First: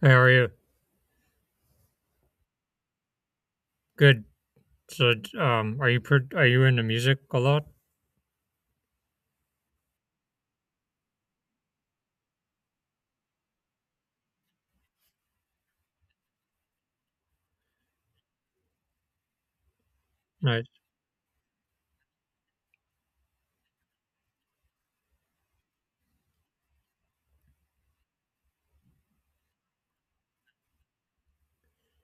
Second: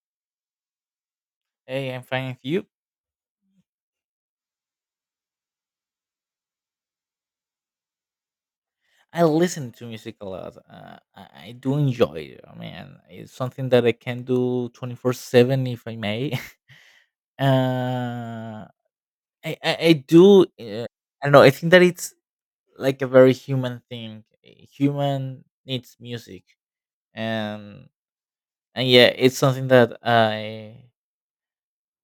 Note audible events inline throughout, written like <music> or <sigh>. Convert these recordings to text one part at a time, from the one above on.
Hey, how are you? Hey, I'm fine with you. Good. So, are you are you into music a lot? I listen to music a lot. I do enjoy it. I mean, it's something that I can do 24 7 if I may. <laughs> Uh, I do, I, I don't know, I think that it's like a very human thing. A human needs music. And, and yeah, it's something that I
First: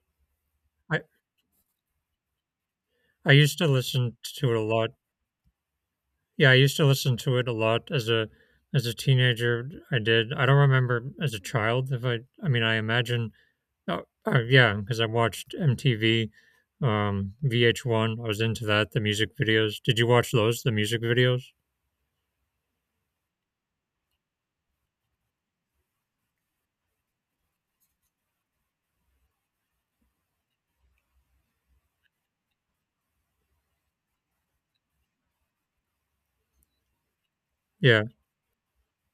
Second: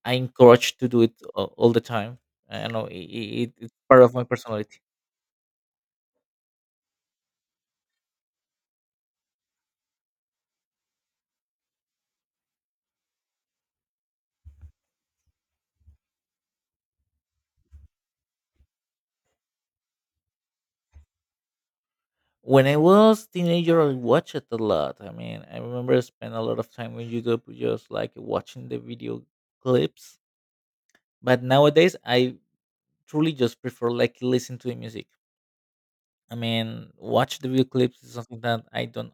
I encourage to I do all the time. I don't know, I used to it's part of listen my to it a personality. lot. Yeah, I used to listen to it a lot as a teenager. I did. I don't remember as a child if I. I mean, I imagine. Yeah, because I watched MTV, VH1. I was into that. The music videos. Did you watch those? The music videos? When I was teenager, I watched it a lot. I mean, I remember I spent a lot of time on YouTube just like watching the video clips. But nowadays, I truly just prefer like listen to the music. I mean, watch the video clips Yeah. is something that I don't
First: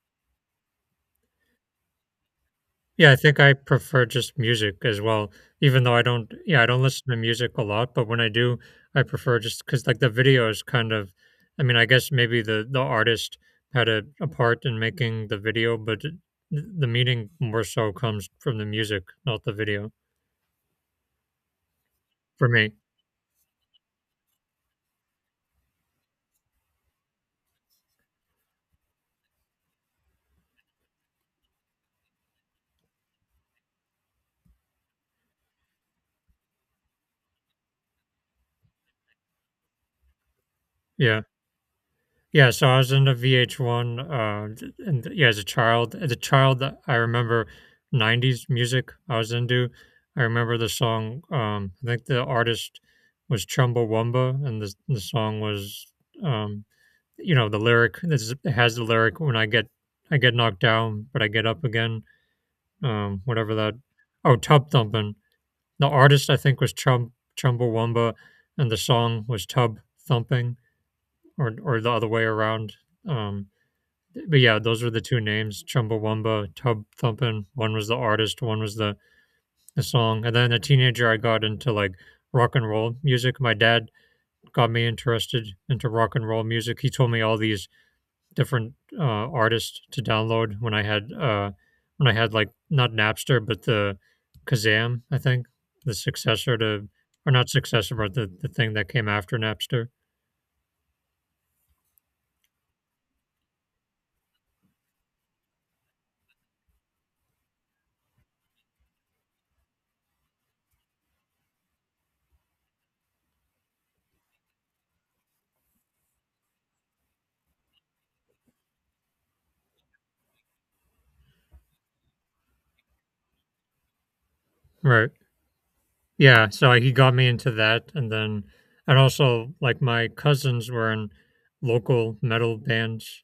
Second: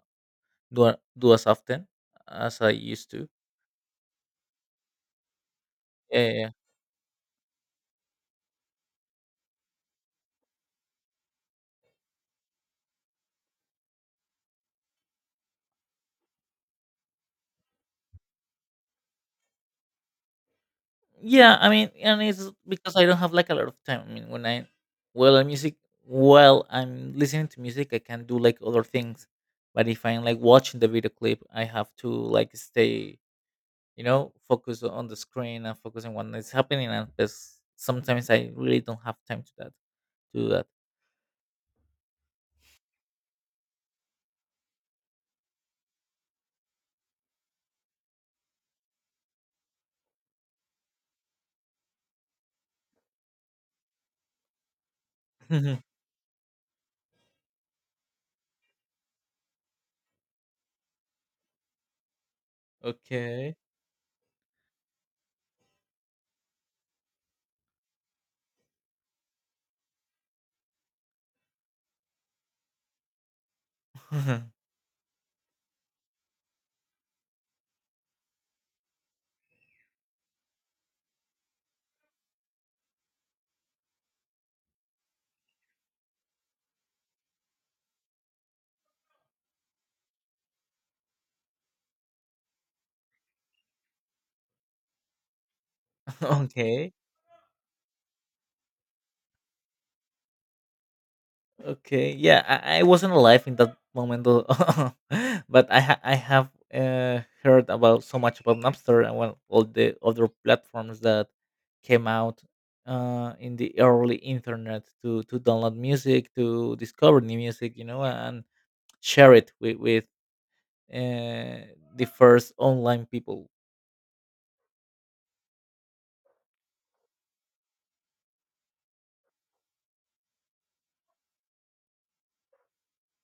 do as often as I Yeah, used I to. think I prefer just music as well, even though I Yeah, don't, yeah, yeah. yeah, I don't listen to music a lot, but when I do, I prefer just because like the videos I mean, I guess maybe the artist had a part in making the video, but the meaning more so comes from the music, not the video Yeah, I mean, and for it's me. because I don't have like a lot of time. I mean, when I well, I'm music while I'm listening to music, I can do like other things. But if I'm like watching the video clip, I have to like stay, you know, focus on the screen and focus on what is happening. Sometimes I really don't have time to that, to do that. Yeah. Yeah, so I was into VH1, yeah, as a child, I remember '90s music I was into. I remember the song. I think the artist was Chumbawamba, and the song was, um, the lyric. It has the lyric when I get knocked down, but I get up again. <laughs> Whatever Okay. that. Oh, Tub Thumping. The artist I think was Chumbawamba, and the song was Tub Thumping, or the other way around. Um, but yeah, <laughs> those were the two names, Chumbawamba, Tub Thumpin'. One was the artist, one was the song. And then a teenager, I got into like rock and roll music. My dad got me interested into rock and roll music. He told me all these different artists to download when I had like not Napster, but the Kazam, I think, the successor to okay. or not successor, but the thing that came after Napster. Okay, yeah, I wasn't alive in that moment, though. <laughs> But I have heard about so much about Napster and well, all the other platforms that came out in the early internet to download music, to discover new music, you know, and share it with with uh, the first online people. Right. Yeah, so like, he got me into that, and then and also, like, my cousins were in local metal bands,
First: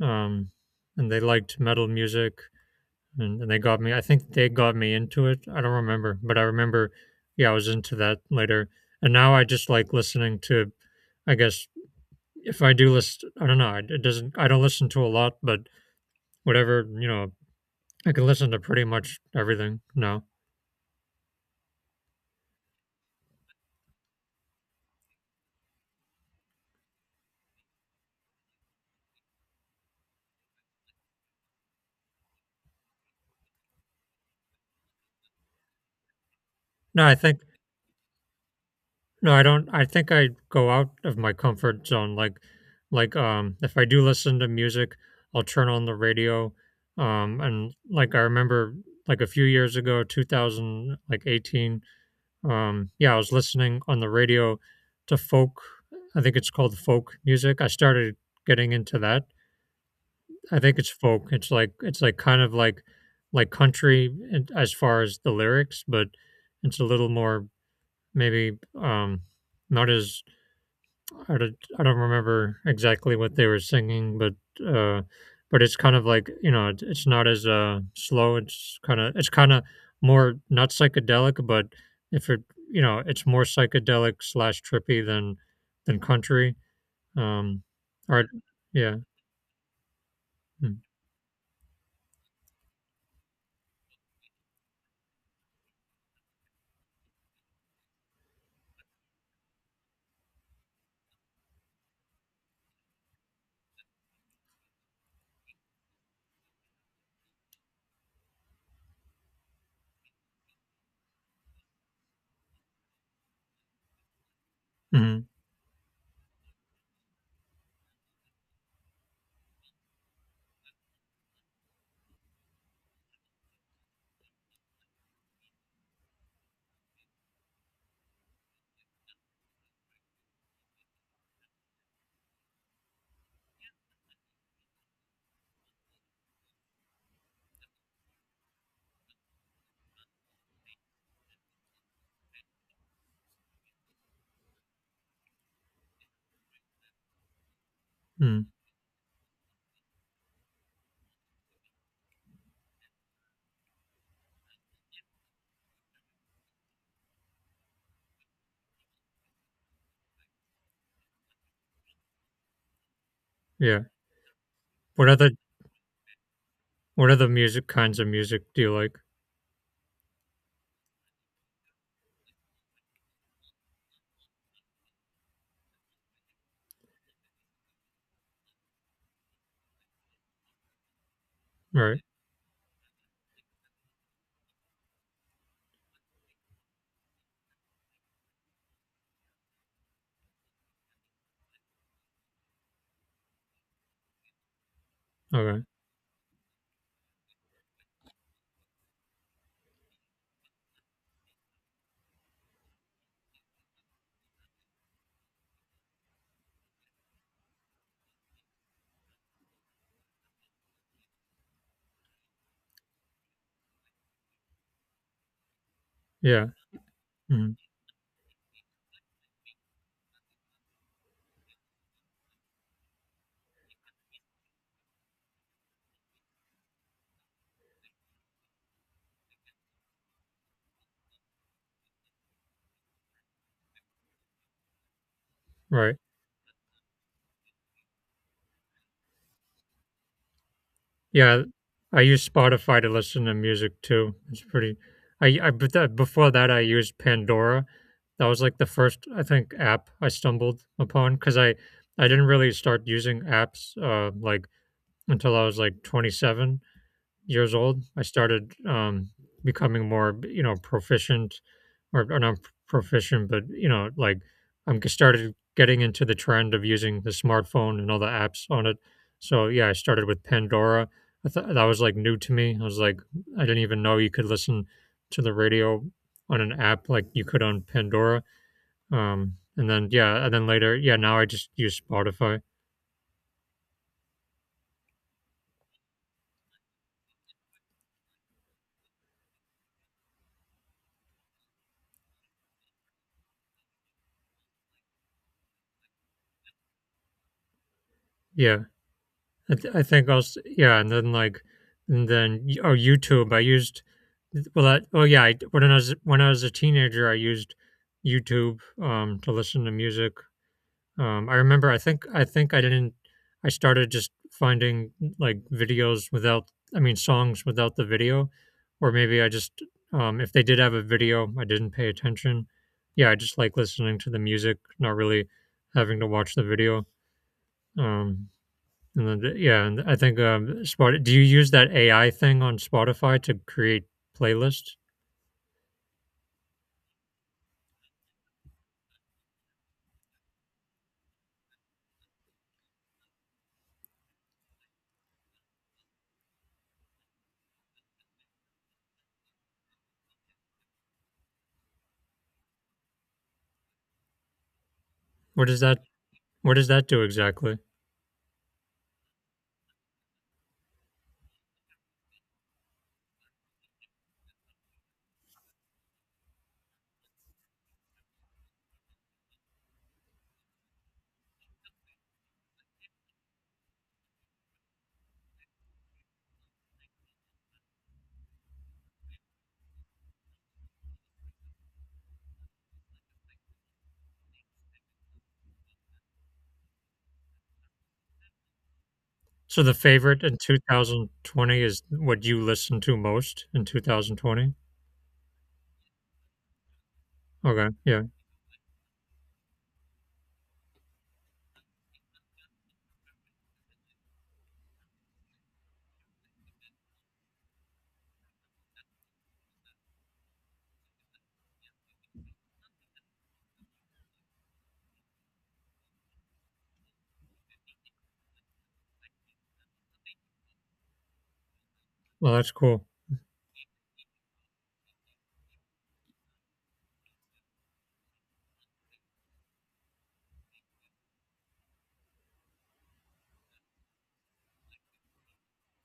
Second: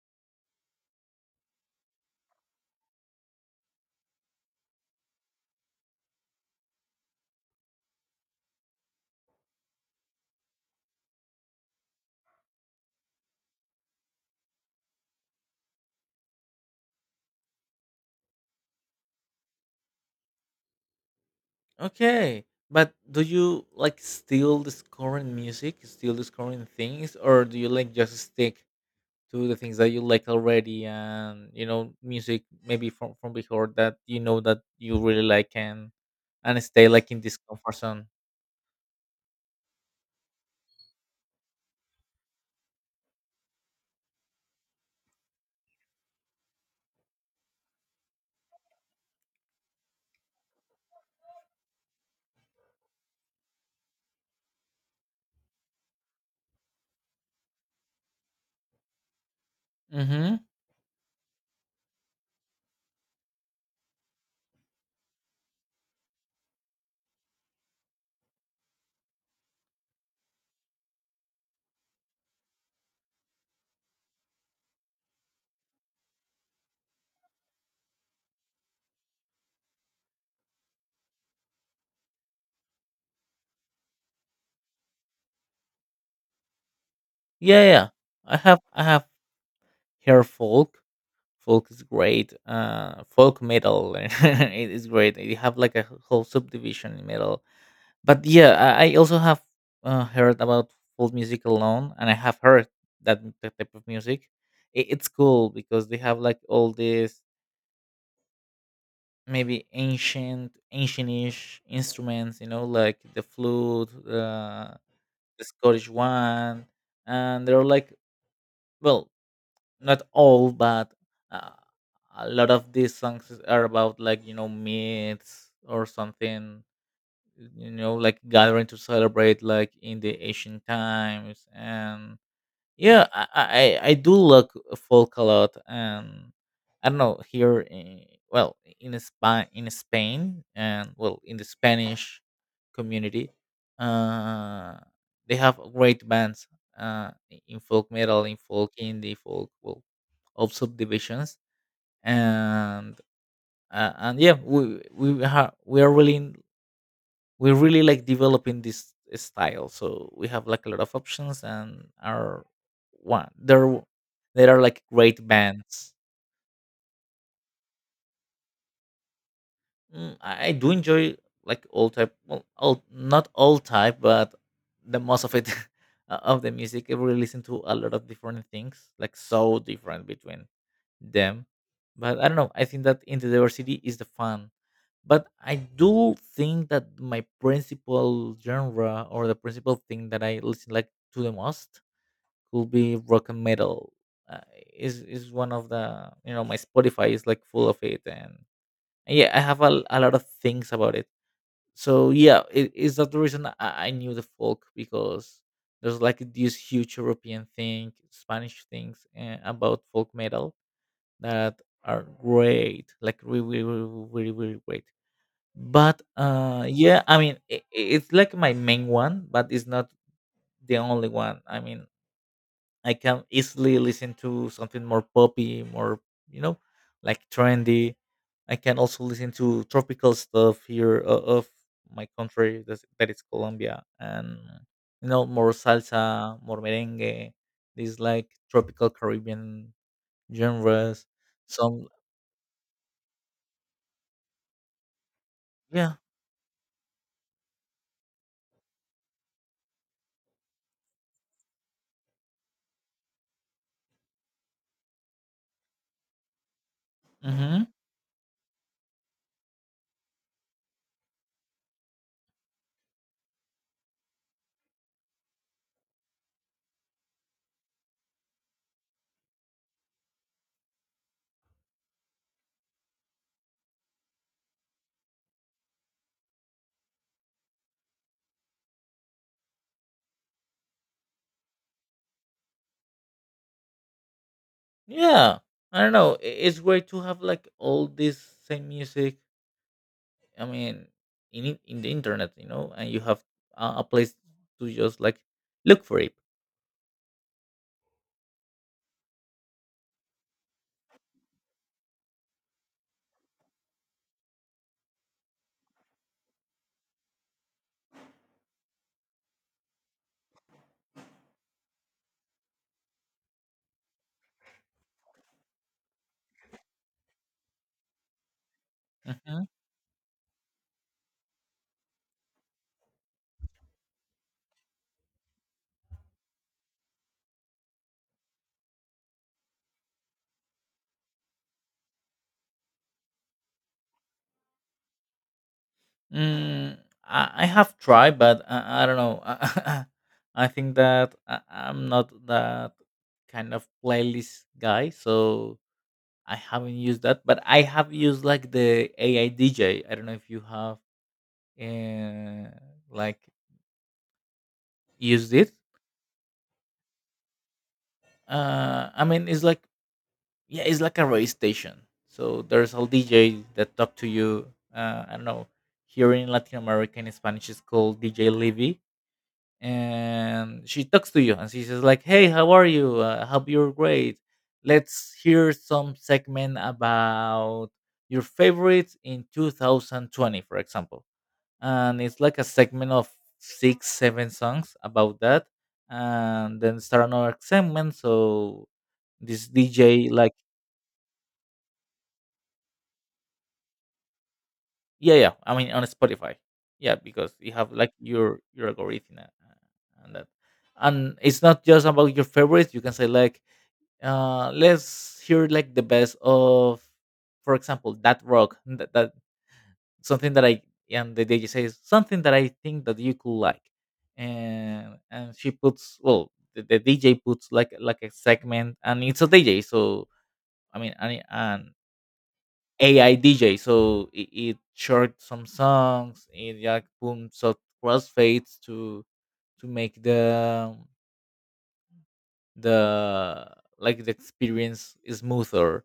um, and they liked metal music, and they got me into it, I don't remember, but I remember, yeah, I was into that later, and now I just like listening to I guess, if I do list I don't know, it doesn't I don't listen to a lot, but whatever, you know, I can listen to pretty much everything. No, Okay, but do you like still discovering music, still discovering things, or do you like just stick to the things that you like already and you know music maybe from before that you know that you really like and stay No, like I in this think comfort zone. No, I don't. I go out of my comfort zone, if I do listen to music, I'll turn on the radio, and, like, I remember, like, a few years ago, 2000, like, 18, yeah, I was listening on the radio to folk. I think it's called folk music, I started getting into that. Mm-hmm. I think it's folk, it's like kind of like country and as far as the lyrics, but it's a little more maybe, not as I don't remember exactly what they were singing, but uh, it's kind of like you know, it's not as slow. It's it's kind of more not psychedelic, but if it you know, it's more psychedelic slash trippy than country. Um, Yeah, or I yeah, have hair mm, folk. Folk is great, folk metal, <laughs> it is great, you have like a whole subdivision in metal. But yeah, I also have heard about folk music alone, and I have heard that type of music. It it's cool because they have like all this maybe ancientish instruments, you know, like the flute, mm, the Scottish one, and they're like, well, not all, but uh, a lot of these songs are about like, you know, myths or something, you know, like gathering to celebrate like in the ancient times. And yeah, I do like folk a lot. And I don't know, here in, well in Spain, and well, in the Spanish community, uh they have great bands, uh in folk metal, in mm, folk, indie folk, well, of subdivisions. And and yeah, we are really, we really like developing this style, so we have like a lot of options, and are one there yeah. there are like What great other bands. Music, kinds of music do you like? Mm, I do enjoy like all type, well, all not all type, but the most of it, <laughs> of the music. I really listen to a lot of different things, like so different between them. Right. But I don't know, I think that in the diversity is the fun. But I do think that my principal genre, or the principal thing that I listen like to the most, could be rock and metal. uh, is one Okay. of the, you know, my Spotify is like full of it. And yeah, I have a lot of things about it. So yeah, it is that the reason I knew the folk, because there's like this huge European thing, Spanish things, about folk metal that are great, like really, really, really, really great. But Yeah. Yeah, I mean, Mm, it's like my main one, but it's not the only one. I mean, I can easily listen to something more poppy, more, you know, like trendy. I can also listen to tropical stuff of my country, that is Colombia, and, you know, more right. salsa, more merengue. These like tropical Caribbean genres. Yeah, Some, I use Spotify to listen to music too. It's pretty. I, but that, yeah. before that I used Pandora. That was like the first I think app I stumbled upon because I didn't really start using apps like until I was like 27 years Mm-hmm. old. I started becoming more, you know, proficient, or not proficient, but you know, like started getting into the trend of using the smartphone and all the apps on it. So yeah, I started with Pandora. I thought that was like new to me. I was like, I didn't even know you could listen to the radio on an app like you could on Pandora. And then yeah, and then later, yeah, now I just use Spotify. Yeah, I don't know. It's great to have like all this same music. I mean, in the internet, you know, and you have a place to just like look for it. Yeah. I think also yeah, and then like and then oh YouTube. I used Well that oh yeah. When I was a teenager, I used YouTube to listen to music. I remember. I think I didn't. I started just finding like videos without. I mean songs without the video, or maybe I Mm-hmm. just if they did have a video, I didn't pay attention. Yeah, I just like listening to the music, not really having to watch the video. Um, yeah, and I think Spot. Do you use that AI thing on Spotify to create playlists? Mm, I have tried, but I don't know. <laughs> I think that I'm not that kind of playlist guy, so I haven't used that. But I have used like the AI DJ. I don't know if you have uh, like used What it. does that do exactly? I mean it's like Yeah, it's like a radio station, so there's all DJ that talk to you. I don't know, here in Latin America, in Spanish, it's called DJ Levy, and she talks to you and she says like, hey, how are you, hope you're great, let's hear some segment about your favorites in 2020, for example. And it's like a segment of six, seven songs about that, and then start another segment. So this So the DJ favorite like, in 2020 is what you listen to most in 2020. yeah, yeah, I mean, on Spotify. Yeah, because you have Okay, like yeah. Your algorithm, and that. And it's not just about your favorites. You can say like, let's hear like the best of, for example, that rock, that something that I, and the DJ says something that I think that you could like. And she puts, well, the DJ puts like a segment, and it's a DJ. So I mean, and Well, that's cool. AI DJ, so it short some songs, it like boom, so crossfades to make the like the experience smoother.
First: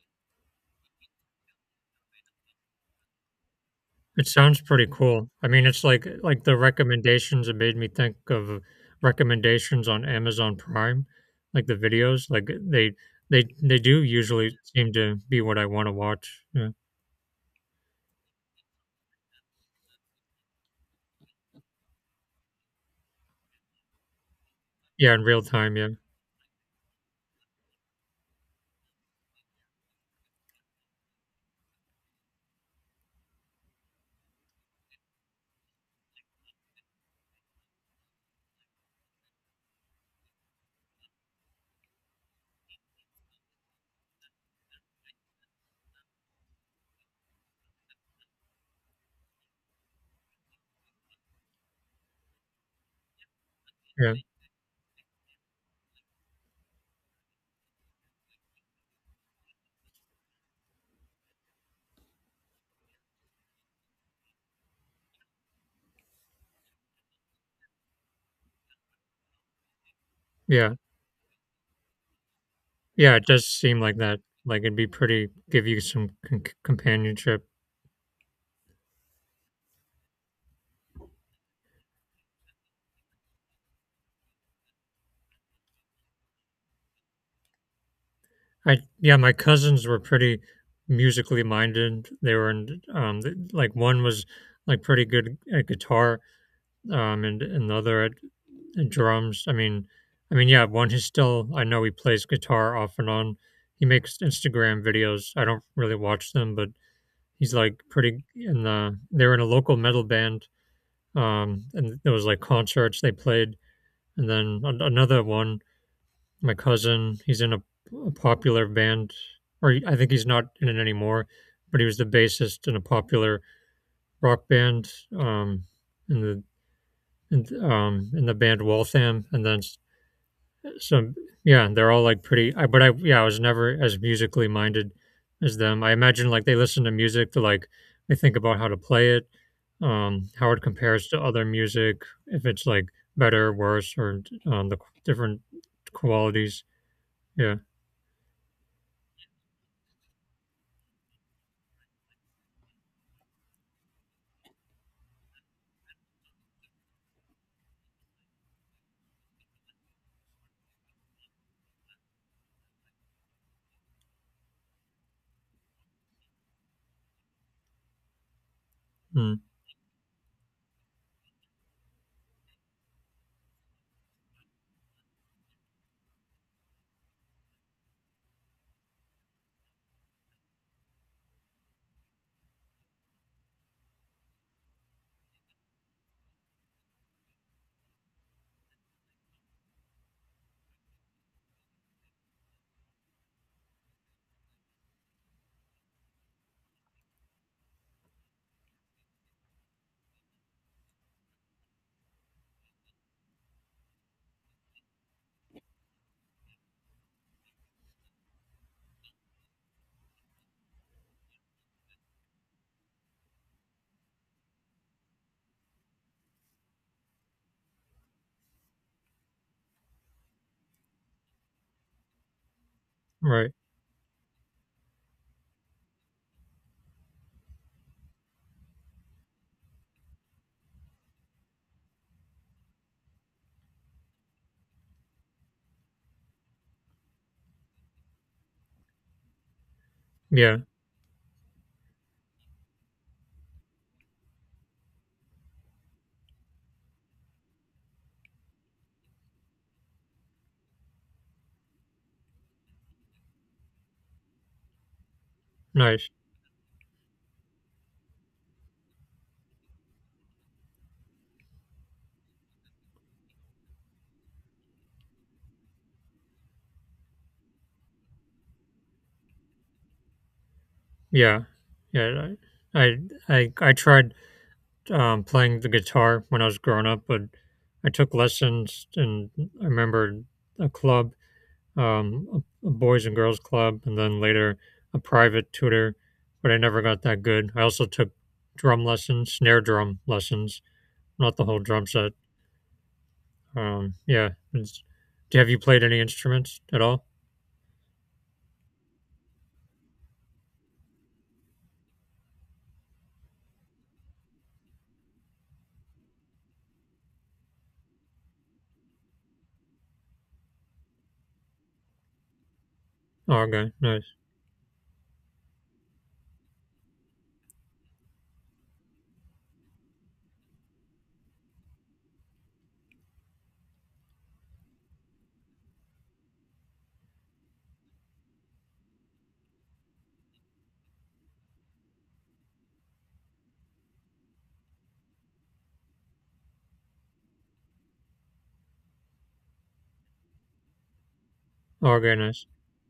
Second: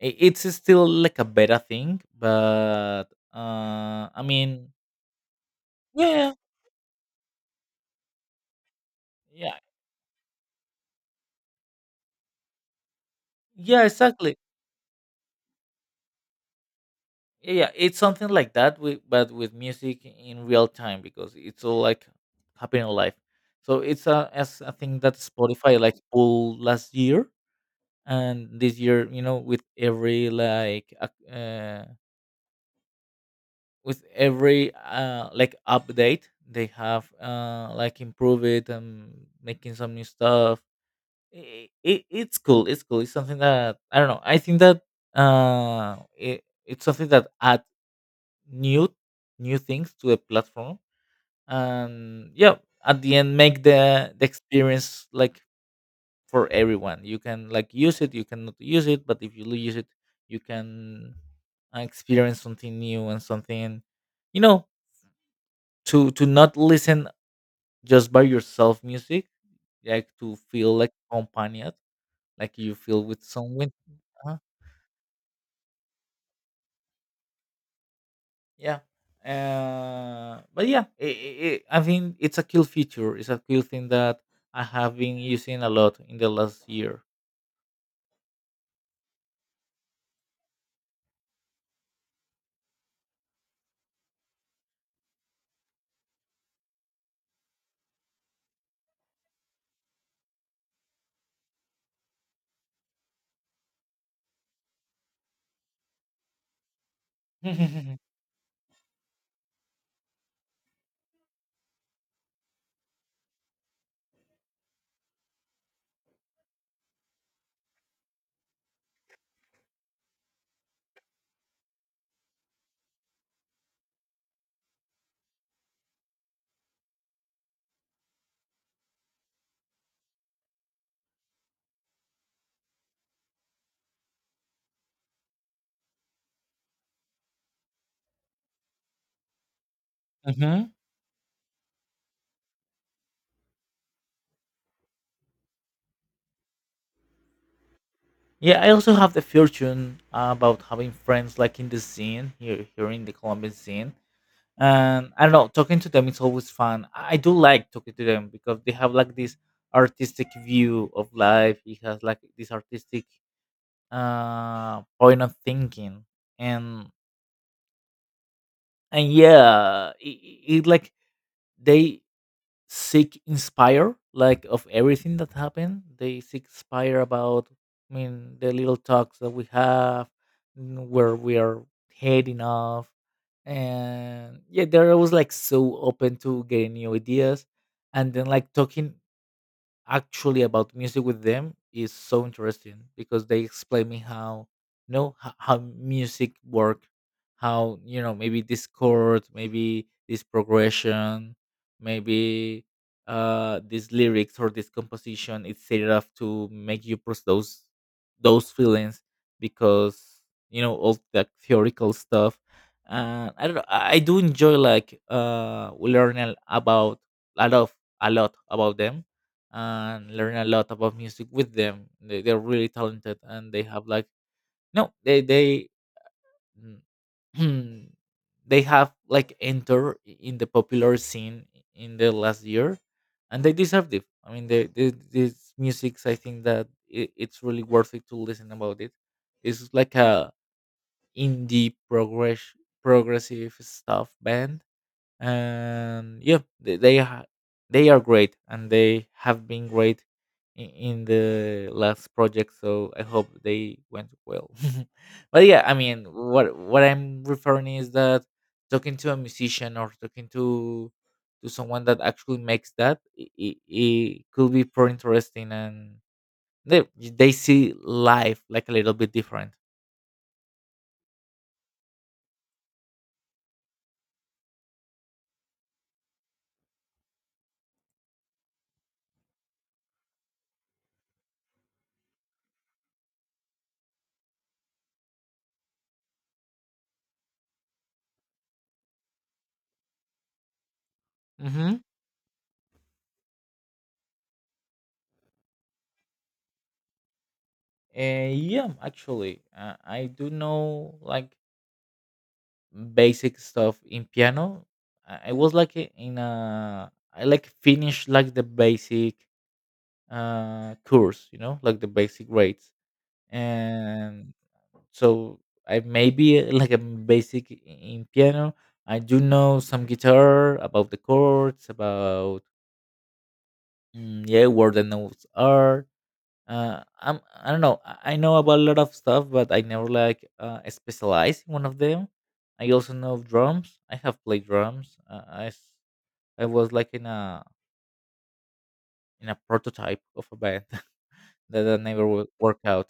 I- It's still like a beta thing, but I It sounds mean, pretty cool. I mean, it's like yeah, the recommendations. It made me think of yeah, recommendations on Amazon Prime, like the videos. They yeah, do exactly. usually seem to be what I want to watch. Yeah, Yeah, it's something like that, with, but with music in real time, because it's all like happening live. So it's a as a thing yeah, that in real time. Spotify Yeah, like pulled last year. And this year, you know, with every like ac- with every like update, they have like improve it and making some new stuff. It's cool, it's cool, it's something that, I don't know, I think that it's something that add new new things to the platform. And yeah, at the end make yeah. the experience like for everyone. You can like use it, you cannot use it, but if you use it, you can experience something new and something, you know, to not listen just by yourself music, like to Yeah. feel like accompanied, like you feel Yeah, with it does someone. seem like that. uh Like it'd be pretty give you some companionship. Yeah. But yeah, I think it's a cool feature. It's a cool thing that I have been using a lot in the last year. I Yeah, my cousins were pretty musically minded. They were in like one was like pretty good at guitar, and another at drums. I mean, yeah, one is still I know he plays guitar off and on. He makes Instagram videos. I don't really watch them, but he's like <laughs> pretty in the they were in a local metal band. And there was like concerts they played. And then another one, my cousin, he's in a popular band, or I think he's not in it anymore, but he was the bassist in a popular rock band in the in the band Waltham, and then so yeah, they're all like pretty. But I yeah, I was never as musically minded as them. I imagine like they listen to music to like they think about how to play it, how it Hmm. compares to other music, if it's like better, worse, or different qualities. Yeah. Yeah, I also have the fortune about having friends like in the scene here, here in the Colombian scene. And I don't know, talking to them is always fun. I do like talking to them, because they have like this artistic view of life. It has like this artistic point of thinking. and and Mm, yeah, it like they seek inspire like of everything that happened, they seek inspire about, I mean, the little talks that we have, where we are heading off. And yeah, they're always like so open to getting new ideas. And then like talking actually about music with them is so interesting, because they explain me how, you know, how music work, how, you know, maybe this chord, maybe this progression, maybe these lyrics or this composition, it's set it up to make you process those feelings, because, you know, all that theoretical stuff. And I don't know, I do enjoy like learning about a lot about them, and learn a lot about music with them. They're really talented, and right. they have like, no, they mm, <clears throat> they have like enter in the popular scene in the last year, and they deserved it. I mean, they these musics, I think that it's really worth it to listen about it. It's like a Yeah. indie progress progressive stuff band. And yeah, they are great, and they have been great in the last project, so I hope they went well. <laughs> But yeah, I mean, Nice. What I'm referring is that talking to a musician, or talking to someone that actually makes that, it could be pretty interesting. And they see life like a little bit different. Yeah. Yeah. I I I tried playing the guitar when I was growing up, but I took lessons, and I remember a club a boys and girls club, and then later a private tutor, but I never got that good. I also took drum lessons, snare drum lessons, not the whole Mm-hmm. drum set. Yeah. It's, have you played any instruments at all? Yeah, actually, I do know like basic stuff in piano. I was like I- in a I like finished like the basic course, you know, like the basic grades, Oh, okay, nice. and so I maybe like a basic in piano. I do know some guitar about the chords, about yeah, where the notes are. I don't know. I know about a lot of stuff, but I never like specialize in one of them. I also know drums. I have played drums. I was like in a prototype of a band <laughs> that I Oh, never okay, nice. worked out,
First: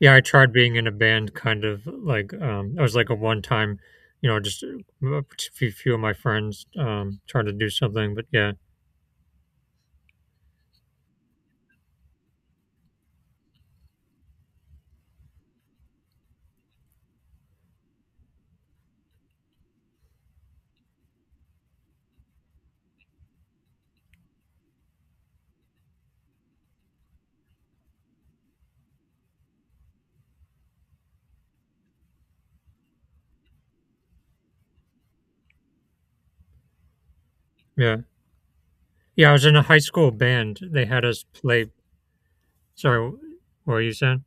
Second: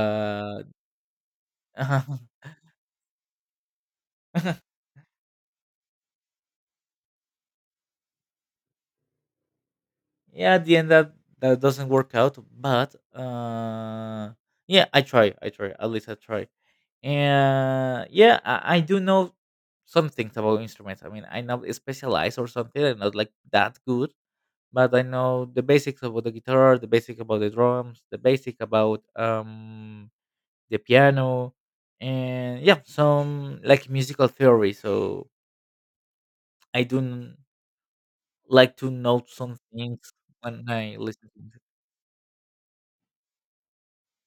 Yeah, I tried being in a band, kind of like <laughs> I was like a one-time, you know, just a few of my friends trying to do something, but yeah, yeah at the end that doesn't work out but yeah I try at least I try, and yeah I do know some things about instruments. I mean I know specialized or something, I'm not like that good, but I know the basics about the guitar, the basic about the drums, the basic about the piano, and yeah some like musical theory. So I yeah, like to know yeah. I was in some a high school things when band. I They had us listen. play. Sorry, what were you saying?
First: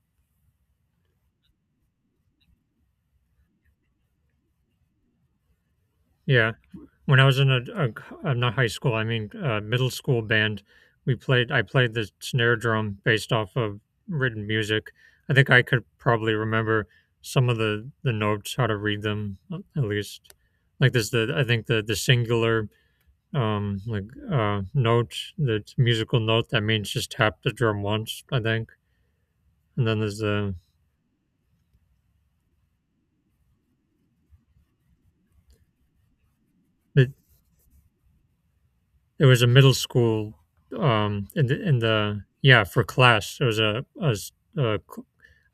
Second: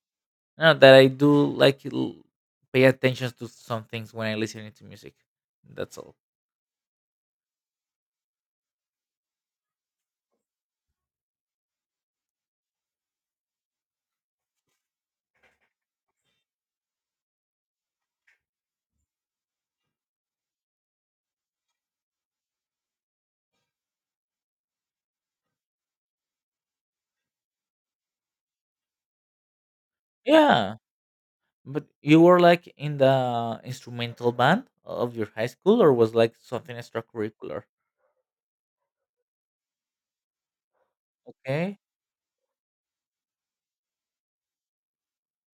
No, that I do pay attention to some things when I listen to music. That's all. Yeah. When I was in not high school, I mean middle school band, we played. I played the snare drum based off of written music. I think I could probably remember some of the notes, how to read them at least. Like there's the I think the singular um like note, the musical note that means just tap the drum once. I think, and then there's Yeah, but you were like in the instrumental band of your high school, or was like something the extracurricular? There was a middle school in Okay. the yeah for class. There was a, s- a c-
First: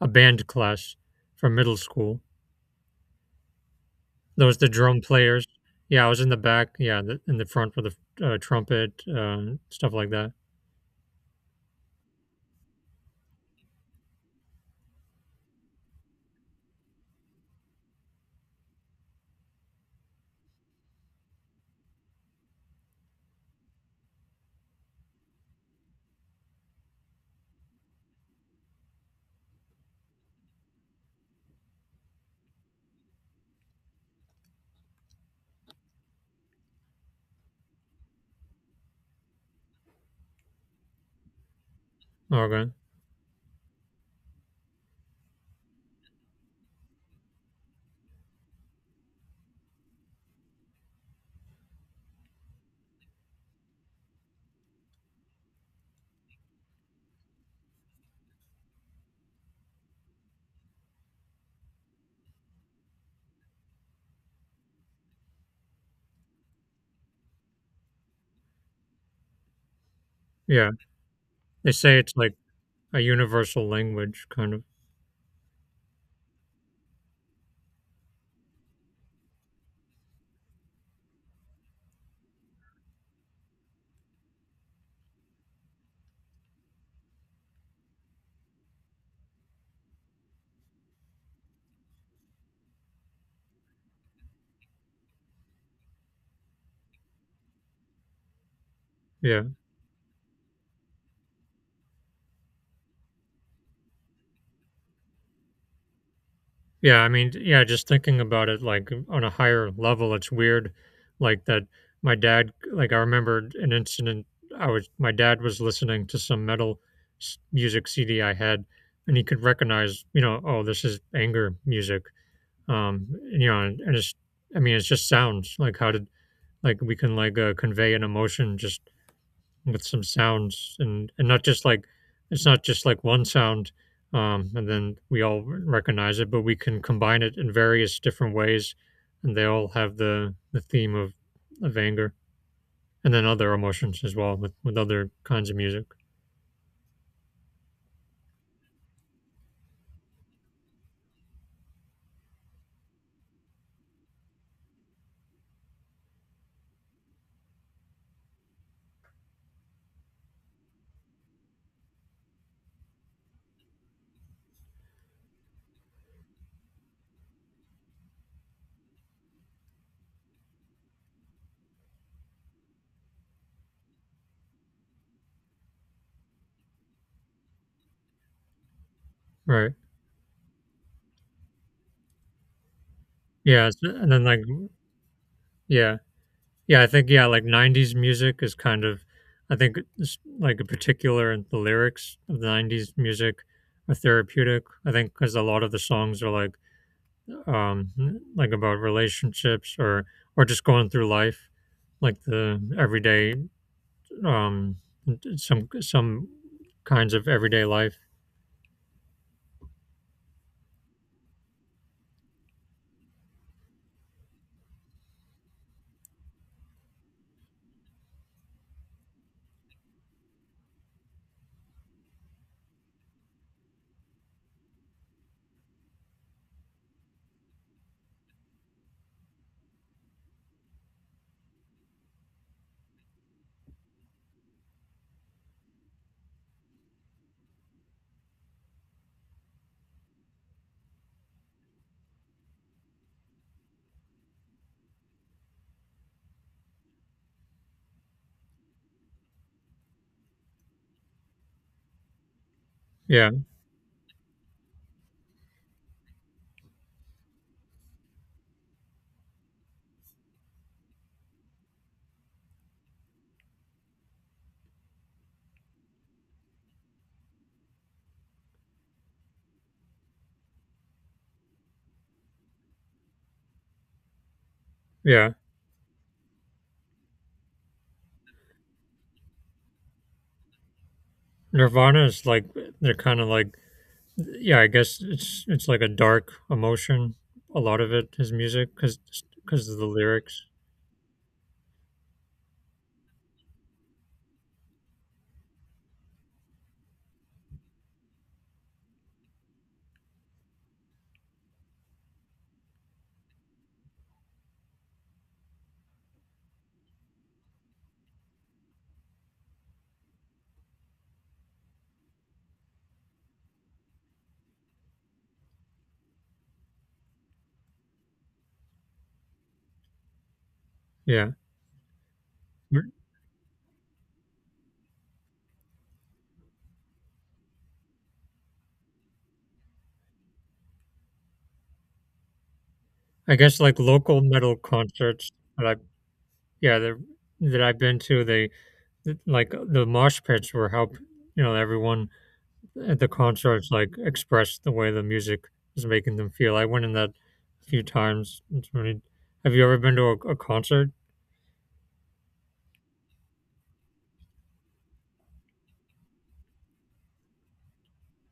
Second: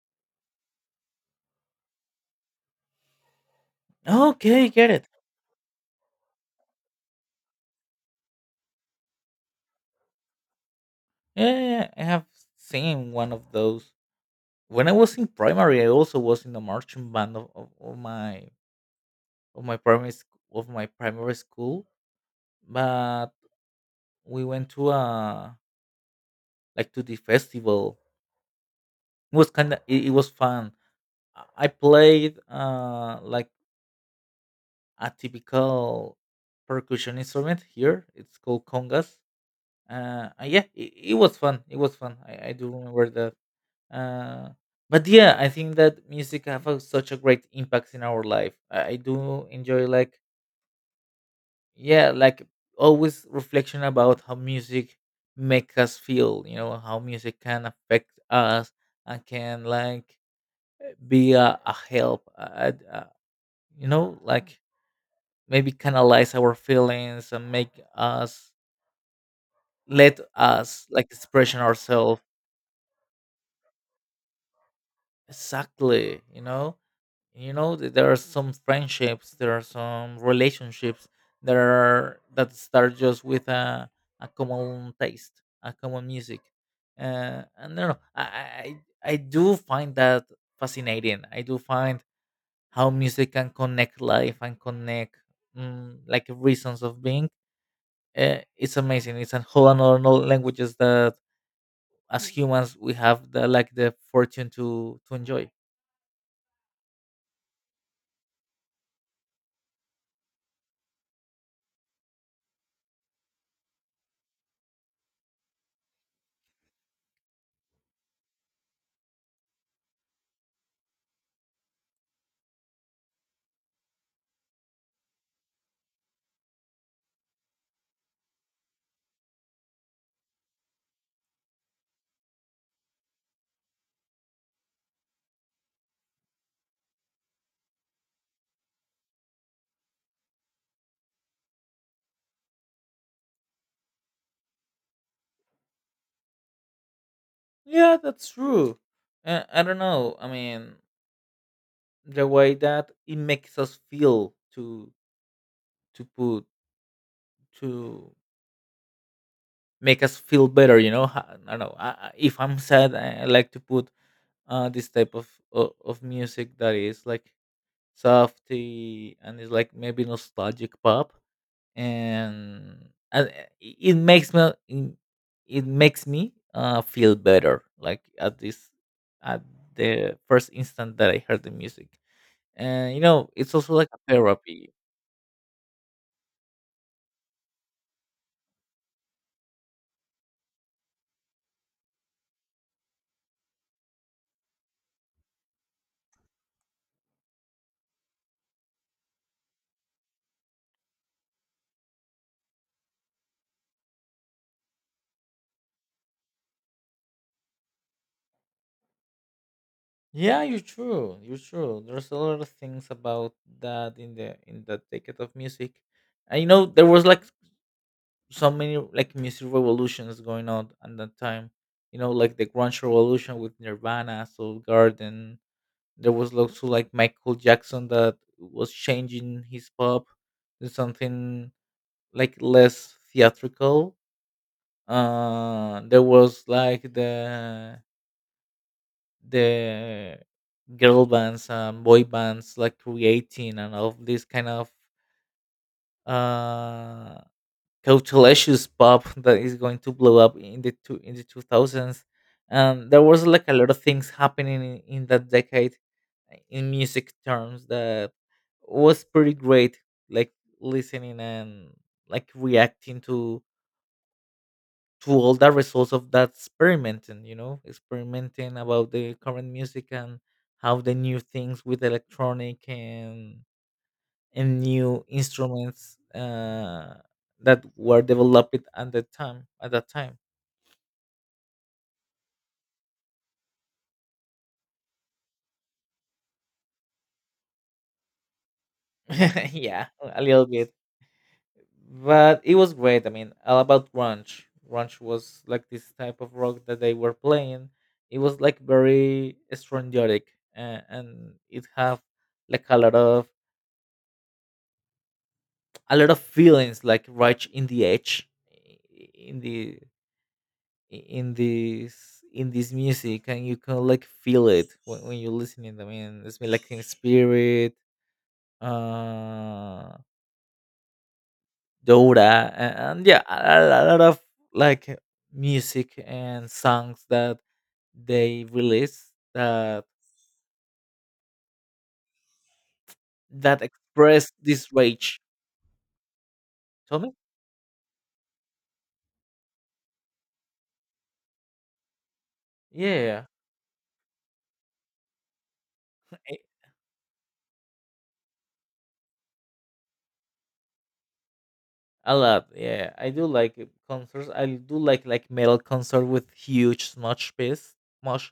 a band class from middle school. There was Okay, the get drum it. players. Yeah, I was in the back. Yeah, the, in the front with the trumpet, stuff like that. Yeah, yeah, yeah, I have seen one of those. When I was in primary, I also was in the marching band of my primary sc- of my primary school, but we went to a like to the festival. It was kind of it was fun. I played like a typical percussion instrument here. It's called congas. Yeah, it was fun. It was fun. I Okay. do remember that. Uh, but yeah, I think that music have a, such a great impact in our life. I do enjoy like yeah, like always reflection about how music make us feel. You know how music can affect us and can like be a help, a you know like maybe canalize our feelings and make us, let Yeah, us like expression they say it's ourselves. like a universal language, kind of. Exactly, you know, you know there are some friendships, there are some relationships that are that start just with a common taste, a common music. And no, I do find that fascinating. I do find how music can connect life and connect like reasons of being. It's amazing. It's a Yeah. whole another languages that as humans we have the like the fortune to enjoy. Yeah, I mean, yeah, just thinking about it like on a higher level, it's weird. Like that, my dad, like I remembered an incident. I was, my dad was listening to some metal music CD I had, and he could recognize, you know, oh, this is anger music. Um, and, you know, and it's, I mean, it's just sounds like like we can convey an emotion just with some sounds and not just like it's not just like one sound and then we all recognize it, but we can combine it in various different ways, and they all have the theme of anger, and then other emotions as well with other kinds of music. Yeah, that's true. I don't know. I mean, the way that it makes us feel to put to make us feel better. You know, I don't know. If I'm sad, I like to put this type of music that is like softy and it's like maybe nostalgic pop, and it it makes me feel better like at this at Right. the first instant that I heard the music. And you know, it's yeah also it's- like a and then like therapy. Yeah. yeah I think yeah like 90s music is kind of, I think it's like a particular, the lyrics of the 90s music are therapeutic, I think, because a lot of the songs are um, like about relationships or just going through life, like the everyday, um, some kinds of everyday life. Yeah, you're true, you're true, there's a lot of things about that in the decade of music. And you know, there was like so many like music revolutions going on at that time. You know, like the grunge revolution with Nirvana, Soul Garden. There was also like Michael Jackson that was changing his pop to something like less theatrical. There was like the girl bands and boy bands like creating, and all this kind of uh coachalacious pop that is going to blow up in the two thousands. And there was Yeah, like a lot of things happening in that decade in music terms that was pretty great, like listening and like reacting to all the results of that experimenting. You know, experimenting about the current music, and how the new things with electronic and new yeah. instruments that were developed at that time. Nirvana is like they're kind of like, yeah. I guess it's like a dark emotion. A lot of it is music because <laughs> of the Yeah, a lyrics. little bit, but it was great. I mean, all about grunge. Grunge was like this type of rock that they were playing. It was like very strangiotic, and it have like a lot of feelings, like right in the edge, in the in this music, and you can like feel it when you're listening. I mean, it's been like in spirit. Uh, Yeah. Dora, Mm. And yeah, a lot of like music and songs that they release, that I guess like local express metal this rage. concerts that I yeah Tell that me, that I've been to, like the mosh pits were you know, everyone yeah, at yeah, the yeah. concerts like express the way the music is making them I- feel. I went in that a few times. It's really, have you ever been to a concert? a lot. Yeah, I do like concerts. I do like metal concert with huge mosh pits, mosh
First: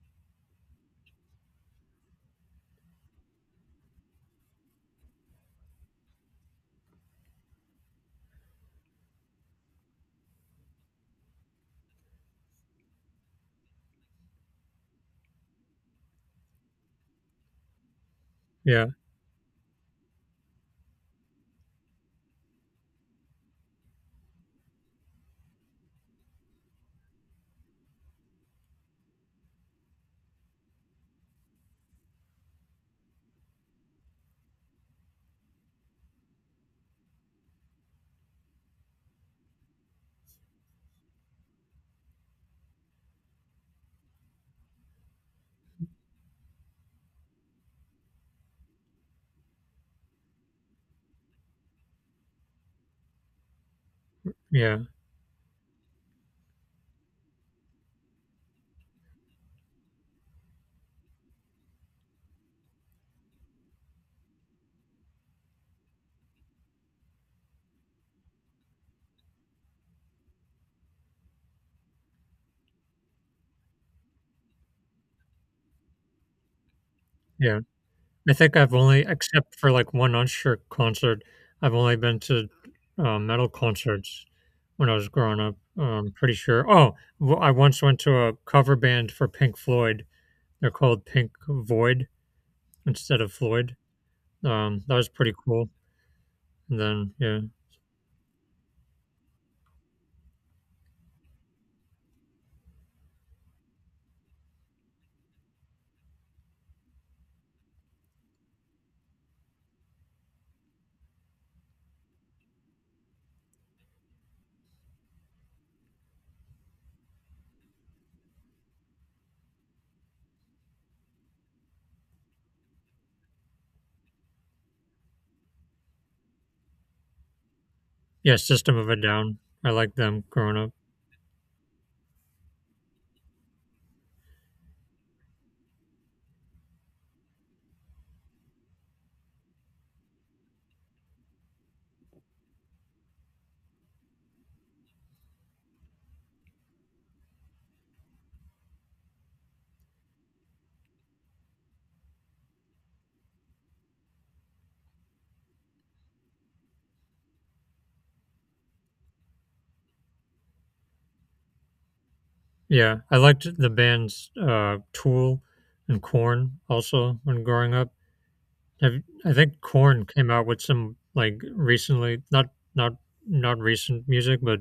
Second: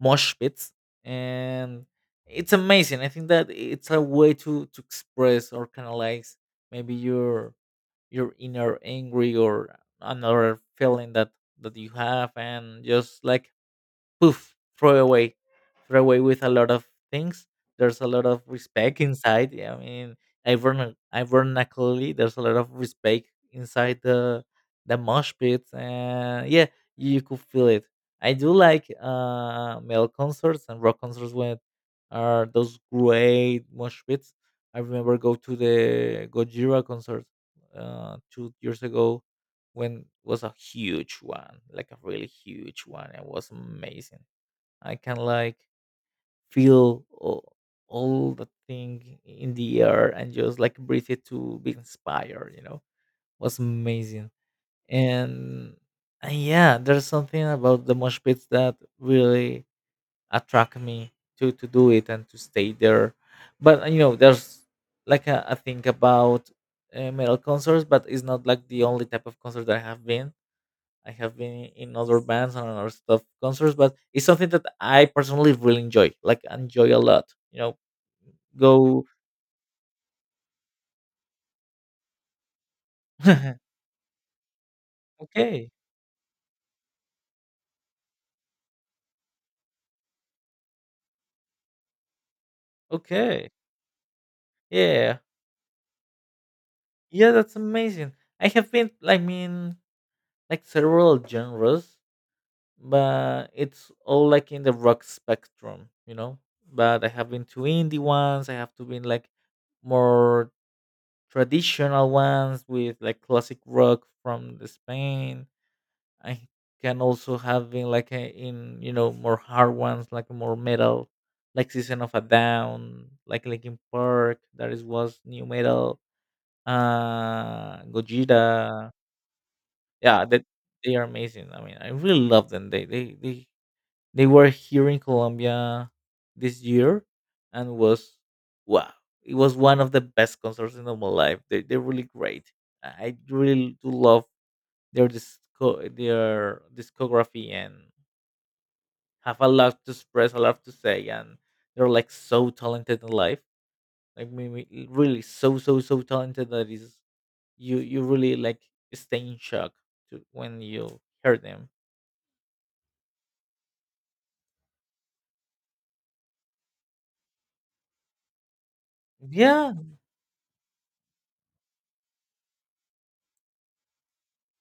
mosh pits, and it's amazing. I think that it's a way to express or canalize maybe your inner angry or another feeling that you have, and just like poof, throw away with a lot of things. There's a lot of Yeah, respect inside. Yeah, I mean, ironically, there's a lot of respect inside the mosh pit, and yeah, you could feel it. I do like metal concerts and rock concerts when are those great mosh pits. I remember go to the Gojira concert 2 years ago, when was a huge one, like a really huge one. It was amazing. I can like feel all the thing in the air and just like breathe it to be inspired, you know. Was amazing. yeah, And, and yeah, there's something about the mosh pits that really attract me to do it and to stay there. But you know, there's like a thing about metal concerts, but it's not like the only type of concert that I have been. I have been in other bands and other stuff concerts, but it's something that I personally really enjoy. Like enjoy a lot. yeah. You know, I think I've only, go. except for like one Usher concert, I've only been to metal <laughs> concerts when I was growing up. Okay, I'm pretty sure. Oh, I once went to a cover band for Pink Floyd. They're called Pink Void instead of okay, Floyd. That was yeah, pretty cool. And then, yeah. yeah. That's amazing. I have been, I mean, like several genres, but it's all like in the rock spectrum. You know, but I have been to indie ones. I have to been like more traditional ones with like classic rock from the Spain. I can also having like a, in you know more hard ones, like more metal, like Season of a Down, like Linkin Park. That is was new metal. Yeah, System of Gojira. a Down. I liked them Yeah, that growing up. they are amazing. I mean, I really love them. They were here in Colombia this year, and was wow. It was one of the best concerts in all my life. They're really great. I really do love their disco their discography, and have a lot to express, a lot to say, and they're like so talented in life. Like maybe really so so so talented that is you you really like stay in shock to, when you hear them. Yeah, I liked the bands Tool and Corn also when growing up. Have, I think Yeah, Corn came out with some like recently, not not recent music, but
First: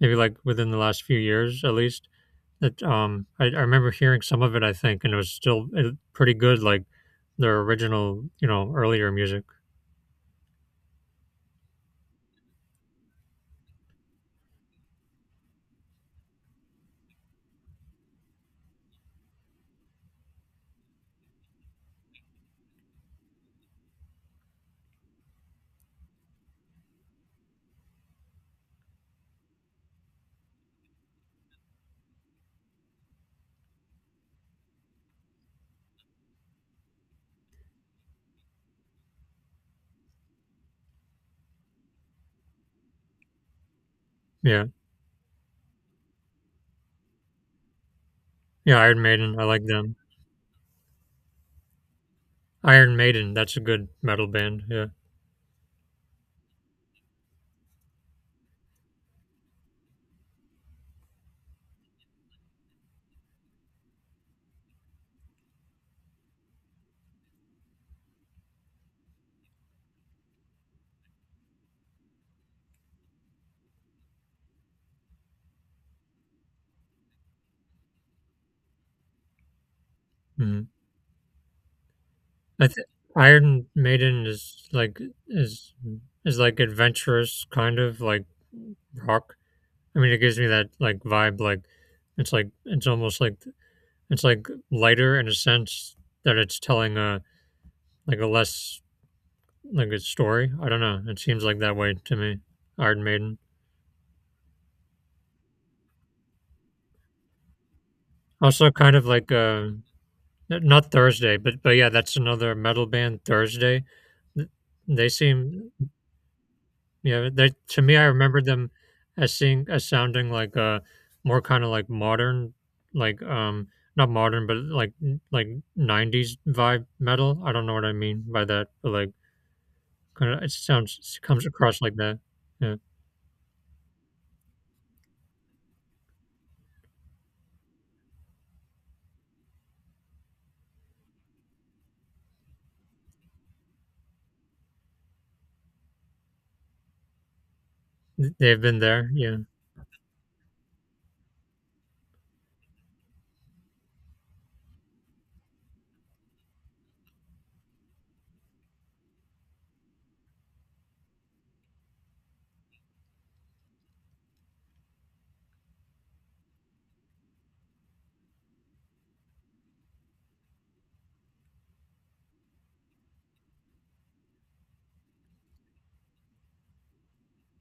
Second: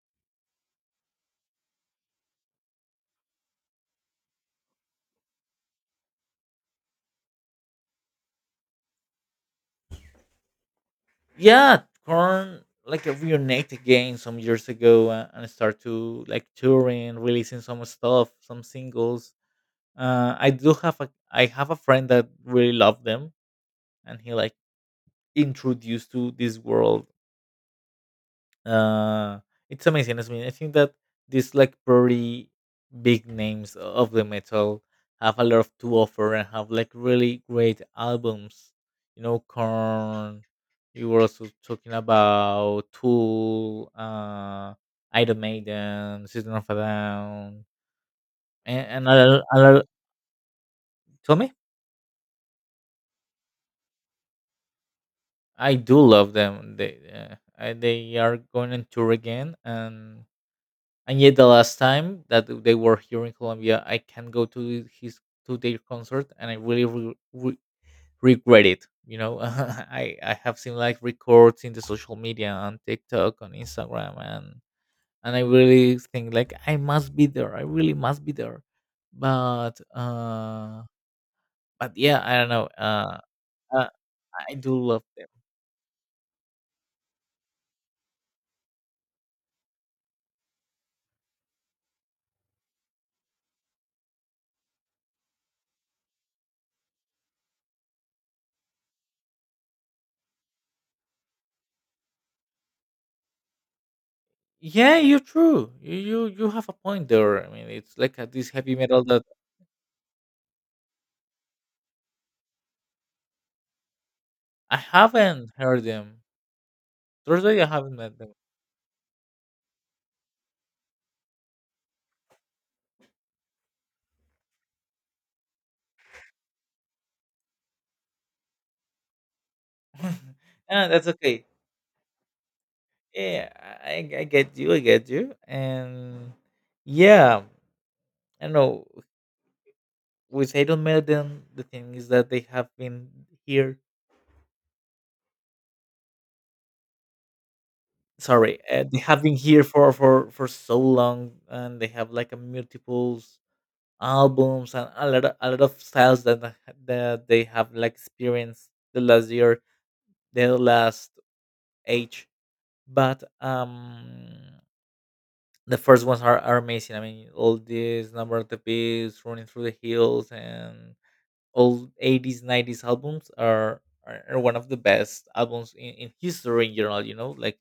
maybe like within the last few years at least. That I remember hearing some of it, I think, and it was still pretty good, like their original, you know, earlier music. yeah. Korn like reunite again some years ago, and start to like touring, releasing some stuff, some singles. I do have a I have a friend that really loved them, and he like introduced to this world uh, it's amazing. I mean, I think that these like pretty big names of the metal have a lot to offer and have like really great albums. You know, Korn. You were also talking about Tool, Yeah, Iron Maiden, System of a Down, yeah. Iron and Maiden. I a like lot. them. Tell me, Iron Maiden. That's a good metal band. Yeah. I do love them. They are going on tour again, and yet the last time that they were here in Colombia, I can go to his to their concert, and I really regret it. You know, <laughs> I have seen like records in the social media on TikTok, on Instagram, and I really think like I must be there. I really must be there, but Mhm. uh, but yeah, I don't I know. th- Iron uh Maiden I is do like love them. is is like adventurous kind of like rock. I mean, it gives me that like vibe. Like it's almost like it's like lighter in a sense that it's telling a like a less like a story. I don't know. It seems like that way to me. Iron Maiden Yeah, you're true. You have a point there. I mean, it's like this also heavy kind metal of that like n- not Thursday, but yeah, that's another metal band, Thursday. Th- I They haven't seem, heard them. yeah, they Thursday, I to me, haven't I met them. remember them as seeing as sounding like more kind of like modern, like not modern, but like '90s vibe metal. I don't know what I mean by that, but like kind <laughs> of it Ah, that's sounds it comes okay. across like that. Yeah. Yeah, I get you. I get you. And yeah, I know with Haydon Melden, the thing is that they have been here. They've Sorry, been they there. have been Yeah, here for so long, and they have like a multiples albums and a lot of styles that that they have like experienced the last year, the last age. But the first ones are amazing. I mean, all this number of the beast, running through the hills, and all eighties, nineties albums are one of the best albums in history in general. You know, like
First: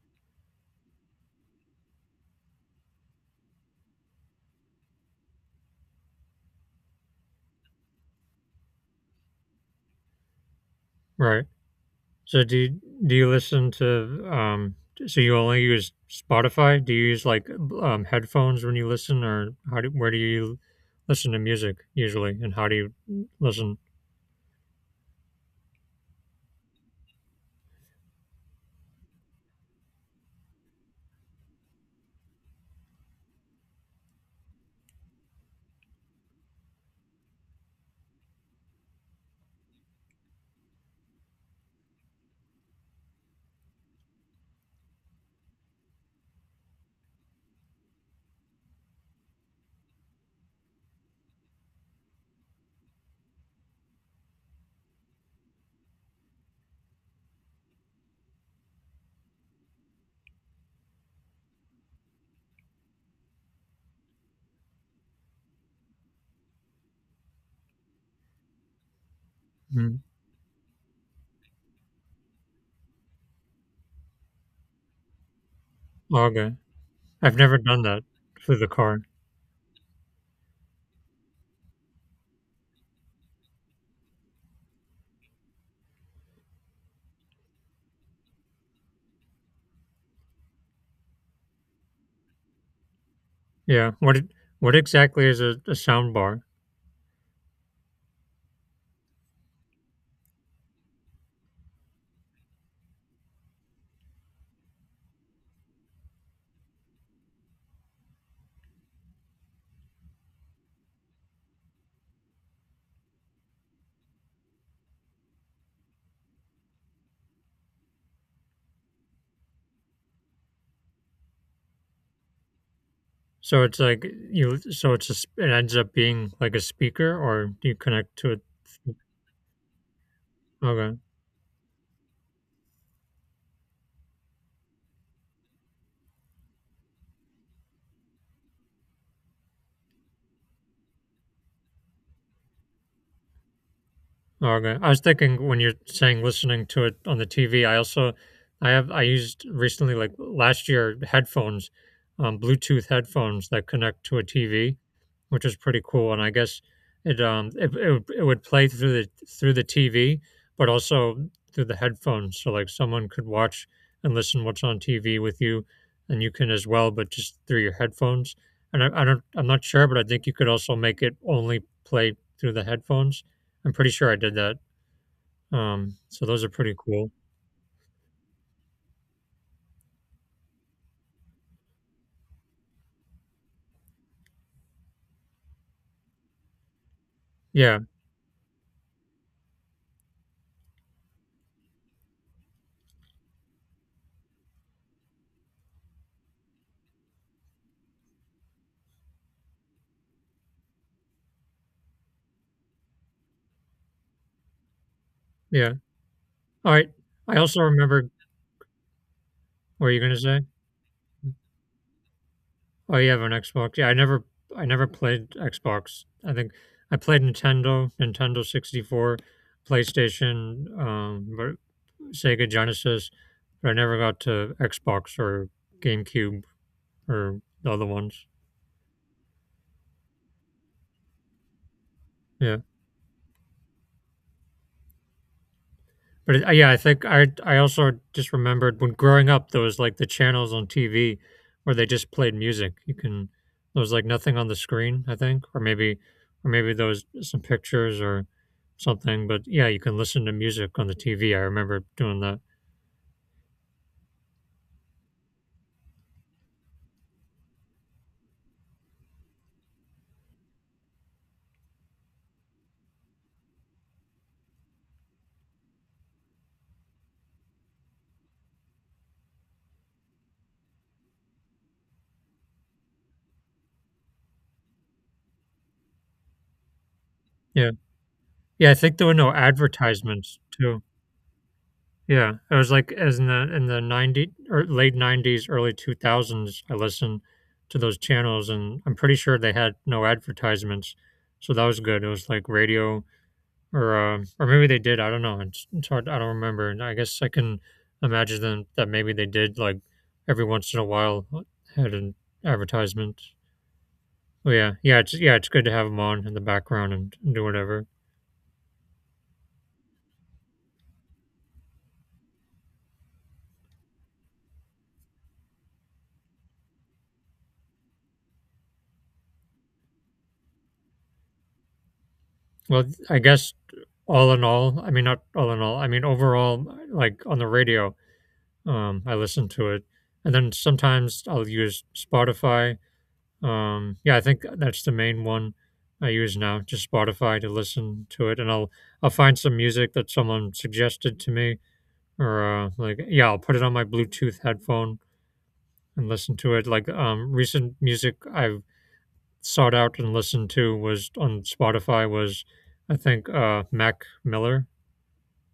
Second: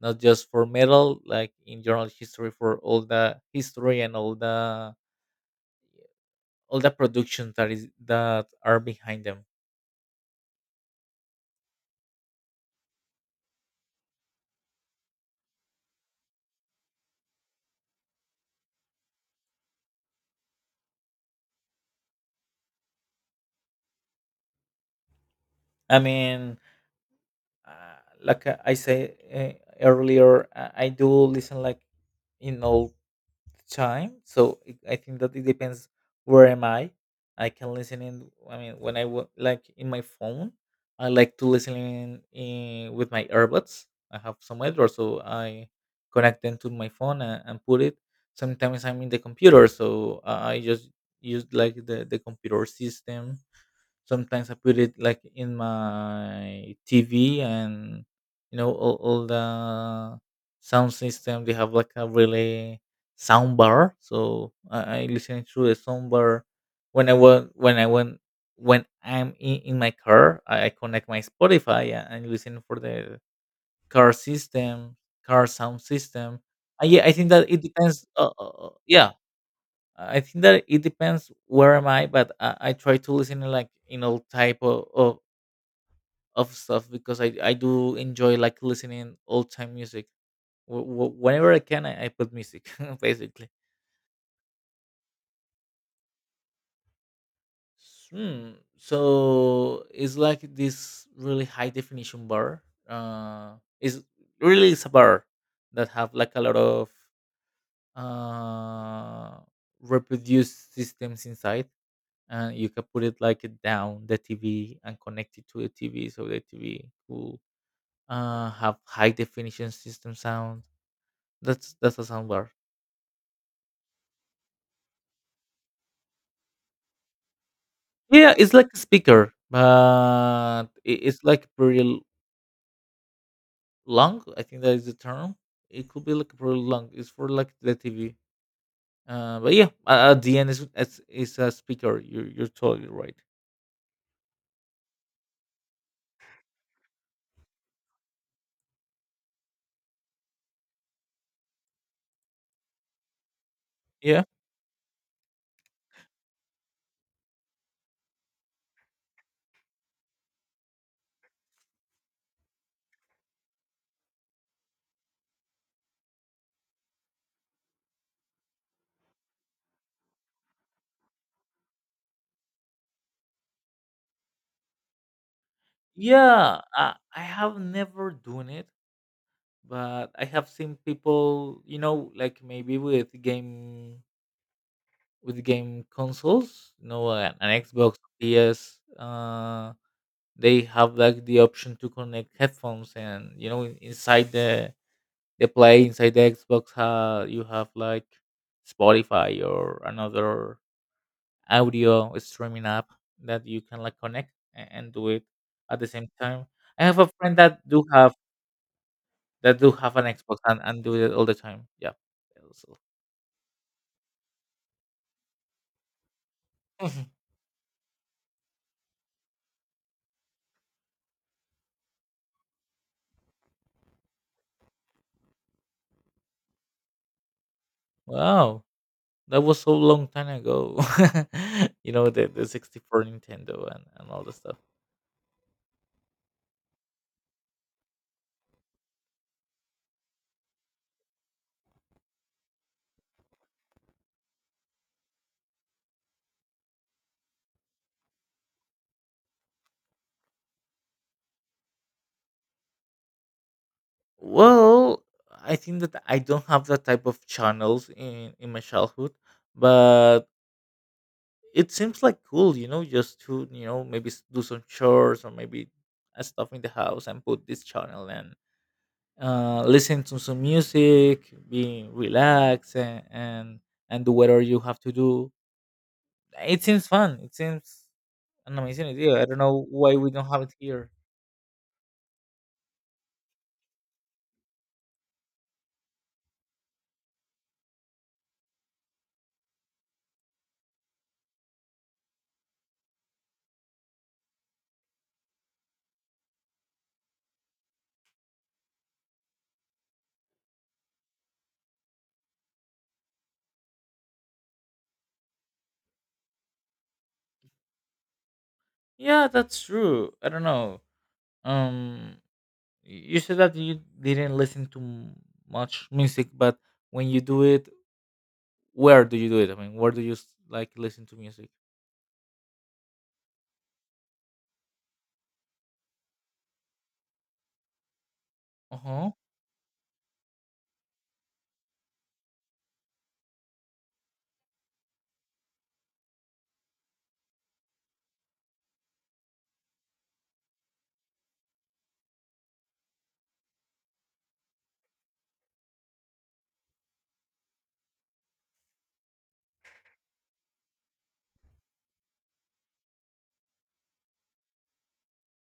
not just for metal, like in general history for all the history and all the production that is that are behind them. right. So do you listen to um? So you only use Spotify? Do you use like headphones when you listen, or how do where do you listen to music usually, and how do you listen? I mean, like I say earlier, I do listen like in all the time, so I think that it depends where am I. I can listen in, I mean, when like in my phone I like to listen in with my earbuds. I have some or so I connect them to my phone, and put it. Sometimes I'm in the computer so I just use like the computer system. Sometimes I put it like in my TV, and all the sound system, they have like a really sound bar, so I listen to the sound bar when I want when I'm in my car. I connect my Spotify and listen for the car system car sound system. Okay. Yeah, I think I've that never it done that depends, for the car. yeah, I think that it depends where am I. But I try to listen to like in all type of stuff, because I do enjoy like listening old time music. Whenever I can, I put music <laughs> basically. Yeah. What exactly is a sound bar? Hmm. So it's like this really high definition bar. Is really it's a bar that have like a lot of uh reproduced systems inside. And you can put it like it down the TV and connect it to the TV, so the TV will have high definition system sound. That's a soundbar. So it's like so it's it ends up being like a speaker, or do you connect to Yeah, it? it's like a speaker, but Okay. it's like long. I think that is the term. It could be like pretty long. It's for like the TV. But yeah, at the end, it's a speaker. You're totally right. Okay. I was thinking when you're saying listening to it on the TV, I also I used recently like last year headphones, Bluetooth headphones that connect to a Yeah. TV, which is pretty cool. And I guess it would play through the TV, but also through the headphones. So like someone could watch and listen what's on TV with you, and you can as well, but just through your headphones. And I don't I'm not sure, but I think you could also make it only play through the headphones. I'm pretty sure I did that. So those are Yeah. pretty I, cool. I have never done it, but I have seen people, you know, like maybe with game consoles, you know, an Yeah, Xbox, PS, they have like the option to connect headphones, and you know, inside the play inside the Xbox, you have like Spotify or another audio streaming app that you can like connect and do it yeah. at the same time. All I right. have a I friend also that do remembered. have What were you an gonna Xbox say? and do it all the time. Yeah. Oh, you have an Xbox. Yeah, I never played Xbox. I think <laughs> I Mhm. played Nintendo, Nintendo 64, PlayStation, but Sega Genesis. But I never got to Xbox or GameCube or the other ones. Wow, that was so long time ago. <laughs> You know the Yeah. 64 Nintendo and all the stuff. Yeah, I think I also just remembered when growing up there was like the channels on TV where they just played music. You can There was like nothing on the screen, I think, or maybe there was some pictures or something. But yeah, you can listen to music on the TV. I remember doing that. Well, I think that I don't have that type of channels in my childhood, but it seems like cool. You know, just to maybe do some chores, or maybe stuff in the house and put this channel and listen to some music, be relaxed and do whatever you have to do. It seems fun. It Yeah, seems an yeah, I amazing think there were idea. I no don't know why we don't advertisements have it too. here. Yeah, it was like as in the 90 or late 90s, early 2000s, I listened to those channels and I'm pretty sure they had no advertisements. So that was good. It was like radio or maybe they did, I don't know. It's hard, I don't remember. And I guess I can imagine them that maybe they did like every once in a while had an advertisement. Oh yeah. Yeah, it's good to have them on in the background and do whatever. Yeah, that's true. I don't know. Um, you said that you didn't listen to much music, but when you do it, where do you do it? I mean, where do you like listen to music? Well, I guess not all in all, I mean, overall, like on the radio, Uh huh. I listen to it. And then sometimes I'll use Spotify. Yeah, I think that's the main one I use now, just Spotify to listen to it. I'll find some music that someone suggested to me or, like, yeah, I'll put it on my Bluetooth headphone and listen to it. Like, recent music I've sought out and listened to was on Spotify was, I think, Mac Miller,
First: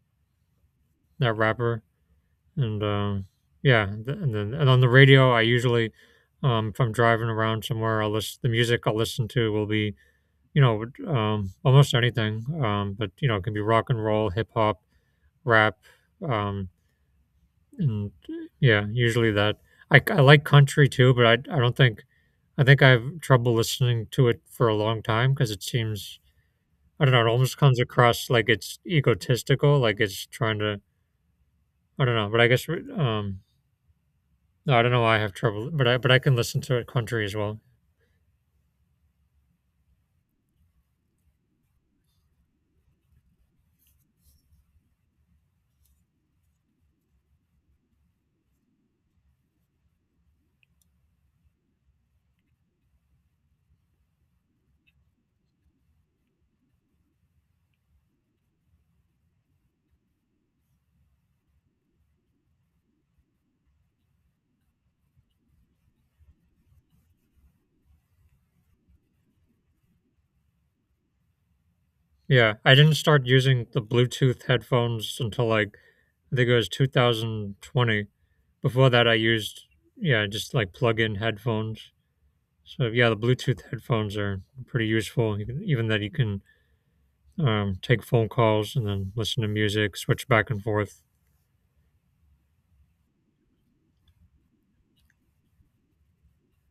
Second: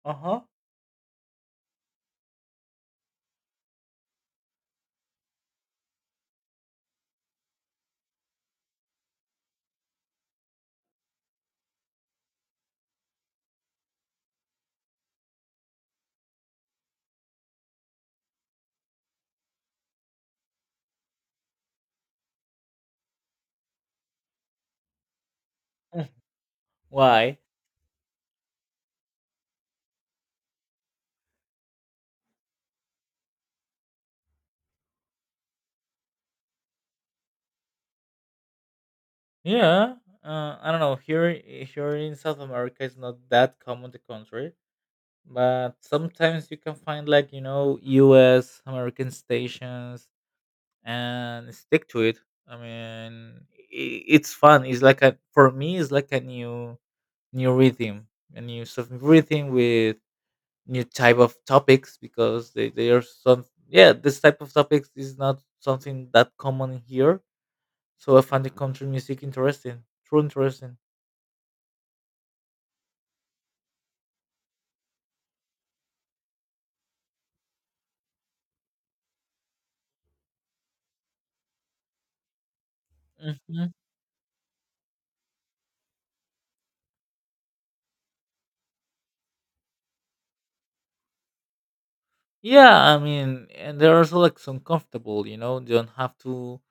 Uh huh. that rapper. And yeah, and on the radio, I usually, if I'm driving around somewhere, I'll listen. The music I'll listen to will be, you know, almost anything. But you know, it can be rock and roll, hip hop, rap, um, and yeah, usually that. I like country too, but I don't think I have trouble listening to it for a long time because it seems, I don't know. It Why? almost comes across like it's egotistical, like it's trying to, I don't know. But I guess no, I don't know why I have trouble, but I can listen to it, country as well. Yeah. I don't know. Here, here in South America, it's not that common the country, but sometimes you can find like, you know, U.S. American stations and stick to it. I mean, it's fun. It's like a for me, it's like a new rhythm, a new sort of rhythm with new type of topics, because they are some, yeah, this type of topics is not something that common here. So I find the country music interesting, true interesting. Yeah, I didn't start using the Bluetooth headphones until like I think it was 2020. Before that, I used yeah just like plug-in headphones. So yeah, the Bluetooth Hmm. headphones are pretty useful. You can, even that you can take phone calls and then listen to music, switch back and forth. Yeah, I mean, and they're also like some comfortable. You know, you don't have to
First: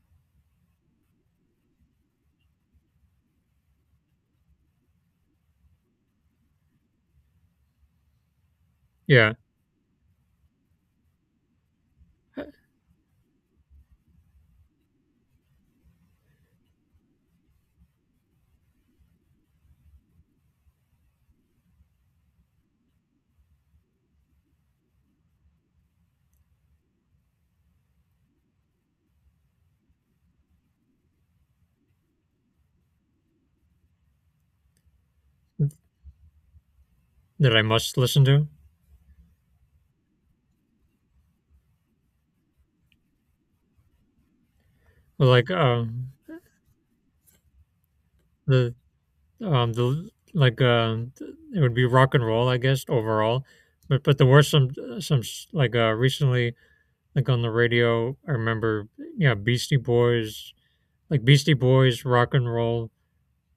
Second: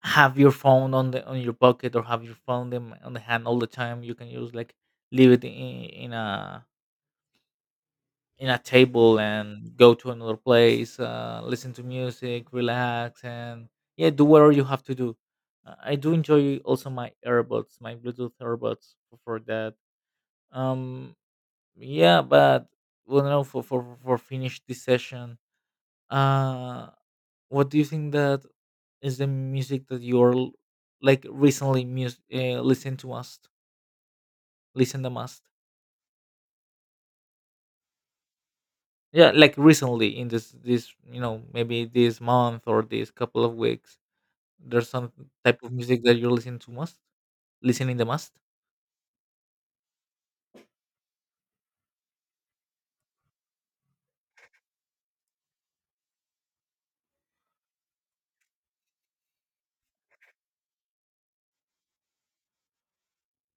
have your phone on the on your pocket, or have your phone them on the hand all the time. You can use like leave it in a table Yeah, and go to another place, listen to music, relax, and yeah, do whatever you have to do. I do enjoy also my earbuds, my Bluetooth earbuds for that. Um, yeah, but well, no, for finish this session. Uh, what do you think that is the music that you're like recently listen to us listen the most? that I must listen to. Yeah, like recently in this, you know, maybe this month or this couple of weeks, there's some But like type of music that you're listening the most? the the like uh, it would be rock and roll, I guess overall, but there were some recently like on the radio. I remember, yeah, Beastie Boys, like Beastie Boys, rock and roll.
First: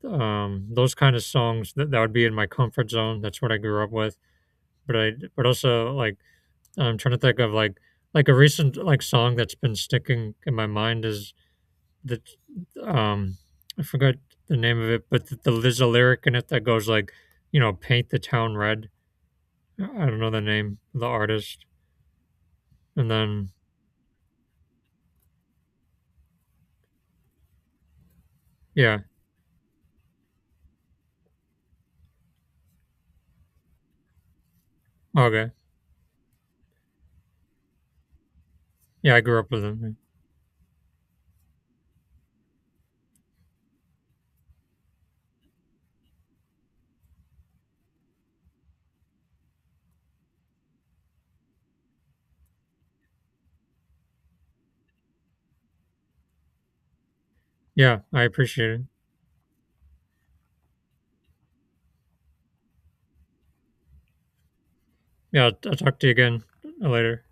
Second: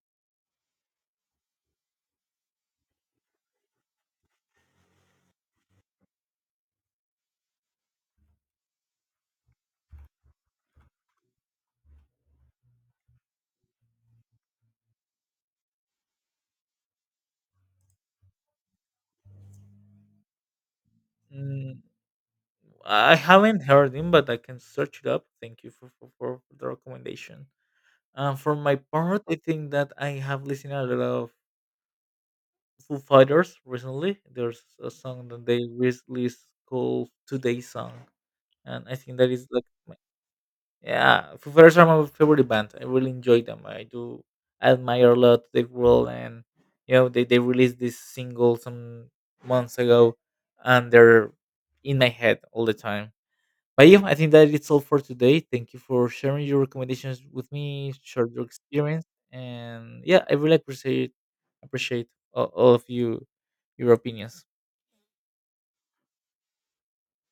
Those kind of songs that that would be in my comfort zone. That's what I grew up with. But I but also like I'm trying to think of like a recent like song that's been sticking in my mind is the um I forgot the name of it, but the, there's a lyric in it that goes like, you know, paint the town red. I don't know the name of the artist. Mm, And I then haven't heard him, but I can search it up. Thank you for the recommendation. For my yeah, part, I think that I have listened a lot of Foo Fighters recently. There's a song that okay, they released called "Today's Song," and I yeah, think I that grew is up with like my, him. yeah, Foo Fighters are my favorite band. I really enjoy them. I do admire a lot their world, and you know they released this single some months ago, and they're in my head all the time. But yeah, I think that it's all for today. Thank you for sharing your recommendations with me, Yeah, I share your appreciate it. experience, and yeah, I really appreciate all of you your opinions. Yeah, I'll talk to you again later.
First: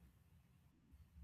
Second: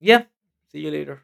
Yeah, see you later.